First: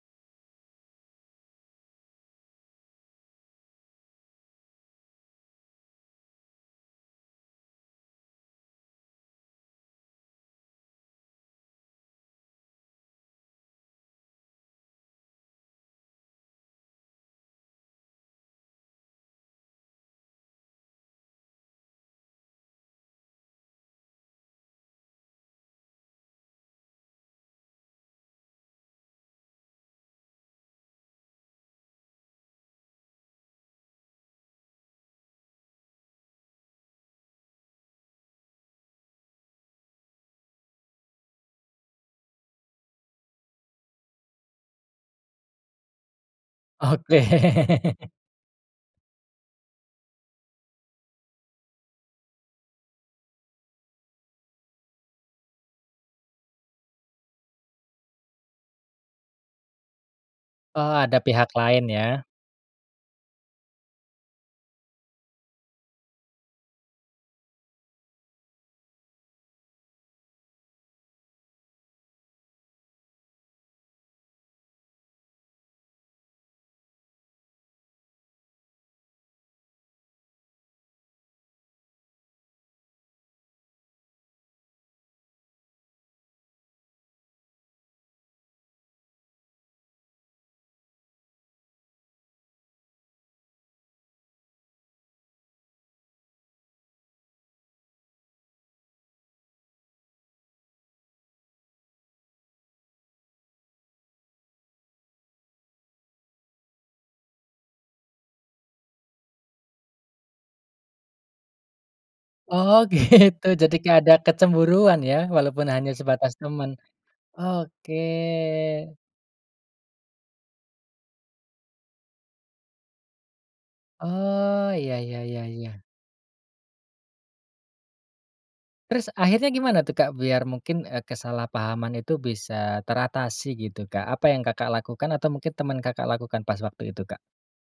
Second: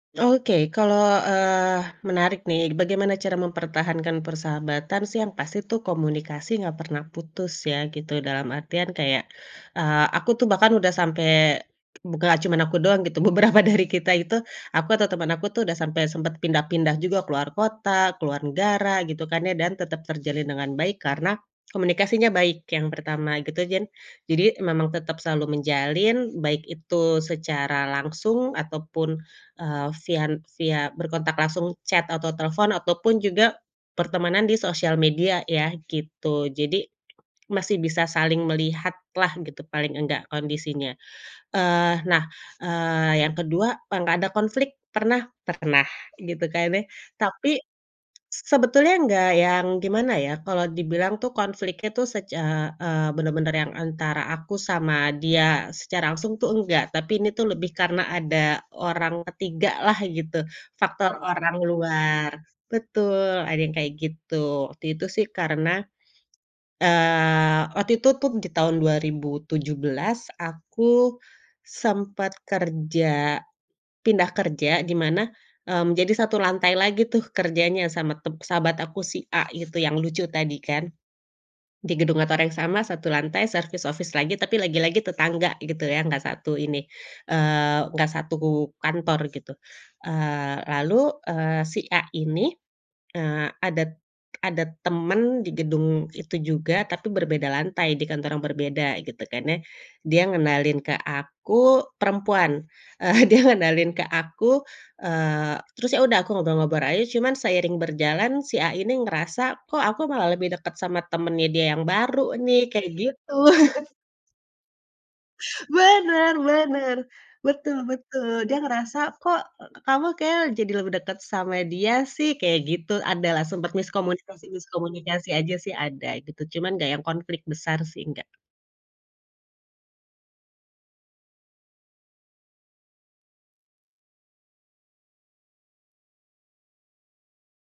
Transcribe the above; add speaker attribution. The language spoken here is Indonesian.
Speaker 1: Oke, kalo eee, menarik, nih. Bagaimana cara mempertahankan persahabatan sih, yang pasti tuh komunikasi nggak pernah putus ya, gitu. Dalam artian kayak, eee, aku tuh bahkan udah sampe buka nggak cuma aku doang, gitu. Beberapa dari kita itu, aku atau temen aku tuh, udah sampe sempet pindah-pindah juga. Keluar kota, keluar negara, gitu kan, ya. Dan tetep terjalin dengan baik, karena komunikasinya baik, yang pertama, gitu. Gian jadi, memang tetep selalu menjalin, baik itu secara langsung ataupun, eee, vian via berkontak langsung chat atau telfon, ataupun juga pertemanan di sosial media ya, gitu. Jadi masih bisa saling melihatlah, gitu, paling enggak, kondisinya. Eee, nah, eee, yang ke-2, pa nggak ada konflik, pernah? Pernah, gitu kan, ya. Tapi
Speaker 2: Oke.
Speaker 1: s sebetulnya nggak yang, gimana ya. Kalo dibilang tuh, konfliknya tuh, sec eee eee, bener-bener yang antara aku sama dia secara langsung tuh, enggak. Tapi ini tuh lebih karena ada orang ketiga lah, gitu,
Speaker 2: Oh,
Speaker 1: faktor
Speaker 2: ada pihak
Speaker 1: orang
Speaker 2: lain, ya.
Speaker 1: luar. Betul, ada yang kayak gitu. Waktu itu sih, karena, eee, waktu itu tuh, di tahun 2017, aku sempet kerja pindah kerja, di mana, mmm, jadi satu lantai lagi tuh, kerjanya sama tep sahabat aku si A itu, yang lucu tadi, kan. Di gedung kantor yang sama, satu lantai, service office lagi, tapi lagi-lagi tetangga, gitu ya. Nggak satu ini, eee, nggak satu kantor, gitu. Eee, lalu, eee, si A ini, eee, ada t ada teman di gedung itu juga, tapi berbeda lantai, di kantor yang berbeda, gitu kan, ya. Dia ngenalin ke aku perempuan, eee, dia ngenalin ke aku, eee, terus ya udah, aku ngobrol-ngobrol aja. Cuman seiring berjalan, si A ini ngerasa, kok aku malah lebih deket sama temennya dia yang baru, nih,
Speaker 2: Oh,
Speaker 1: kayak gitu.
Speaker 2: gitu. Jadi kayak ada kecemburuan, ya, walaupun hanya
Speaker 1: Bener
Speaker 2: sebatas teman.
Speaker 1: bener, betul
Speaker 2: Oke.
Speaker 1: betul. Dia ngerasa, "Kok, kamu kayaknya l jadi lebih deket sama dia, sih," kayak gitu. Adalah, sempat
Speaker 2: Oh, iya iya
Speaker 1: miskomunikasi-miskomunikasi
Speaker 2: iya
Speaker 1: aja sih,
Speaker 2: iya.
Speaker 1: ada, gitu. Cuman nggak yang konflik besar sih, enggak.
Speaker 2: Terus, akhirnya gimana tuh, Kak, biar mungkin, eee, kesalahpahaman itu bisa teratasi, gitu, Kak? Apa yang Kakak lakukan atau mungkin teman Kakak lakukan pas waktu itu, Kak?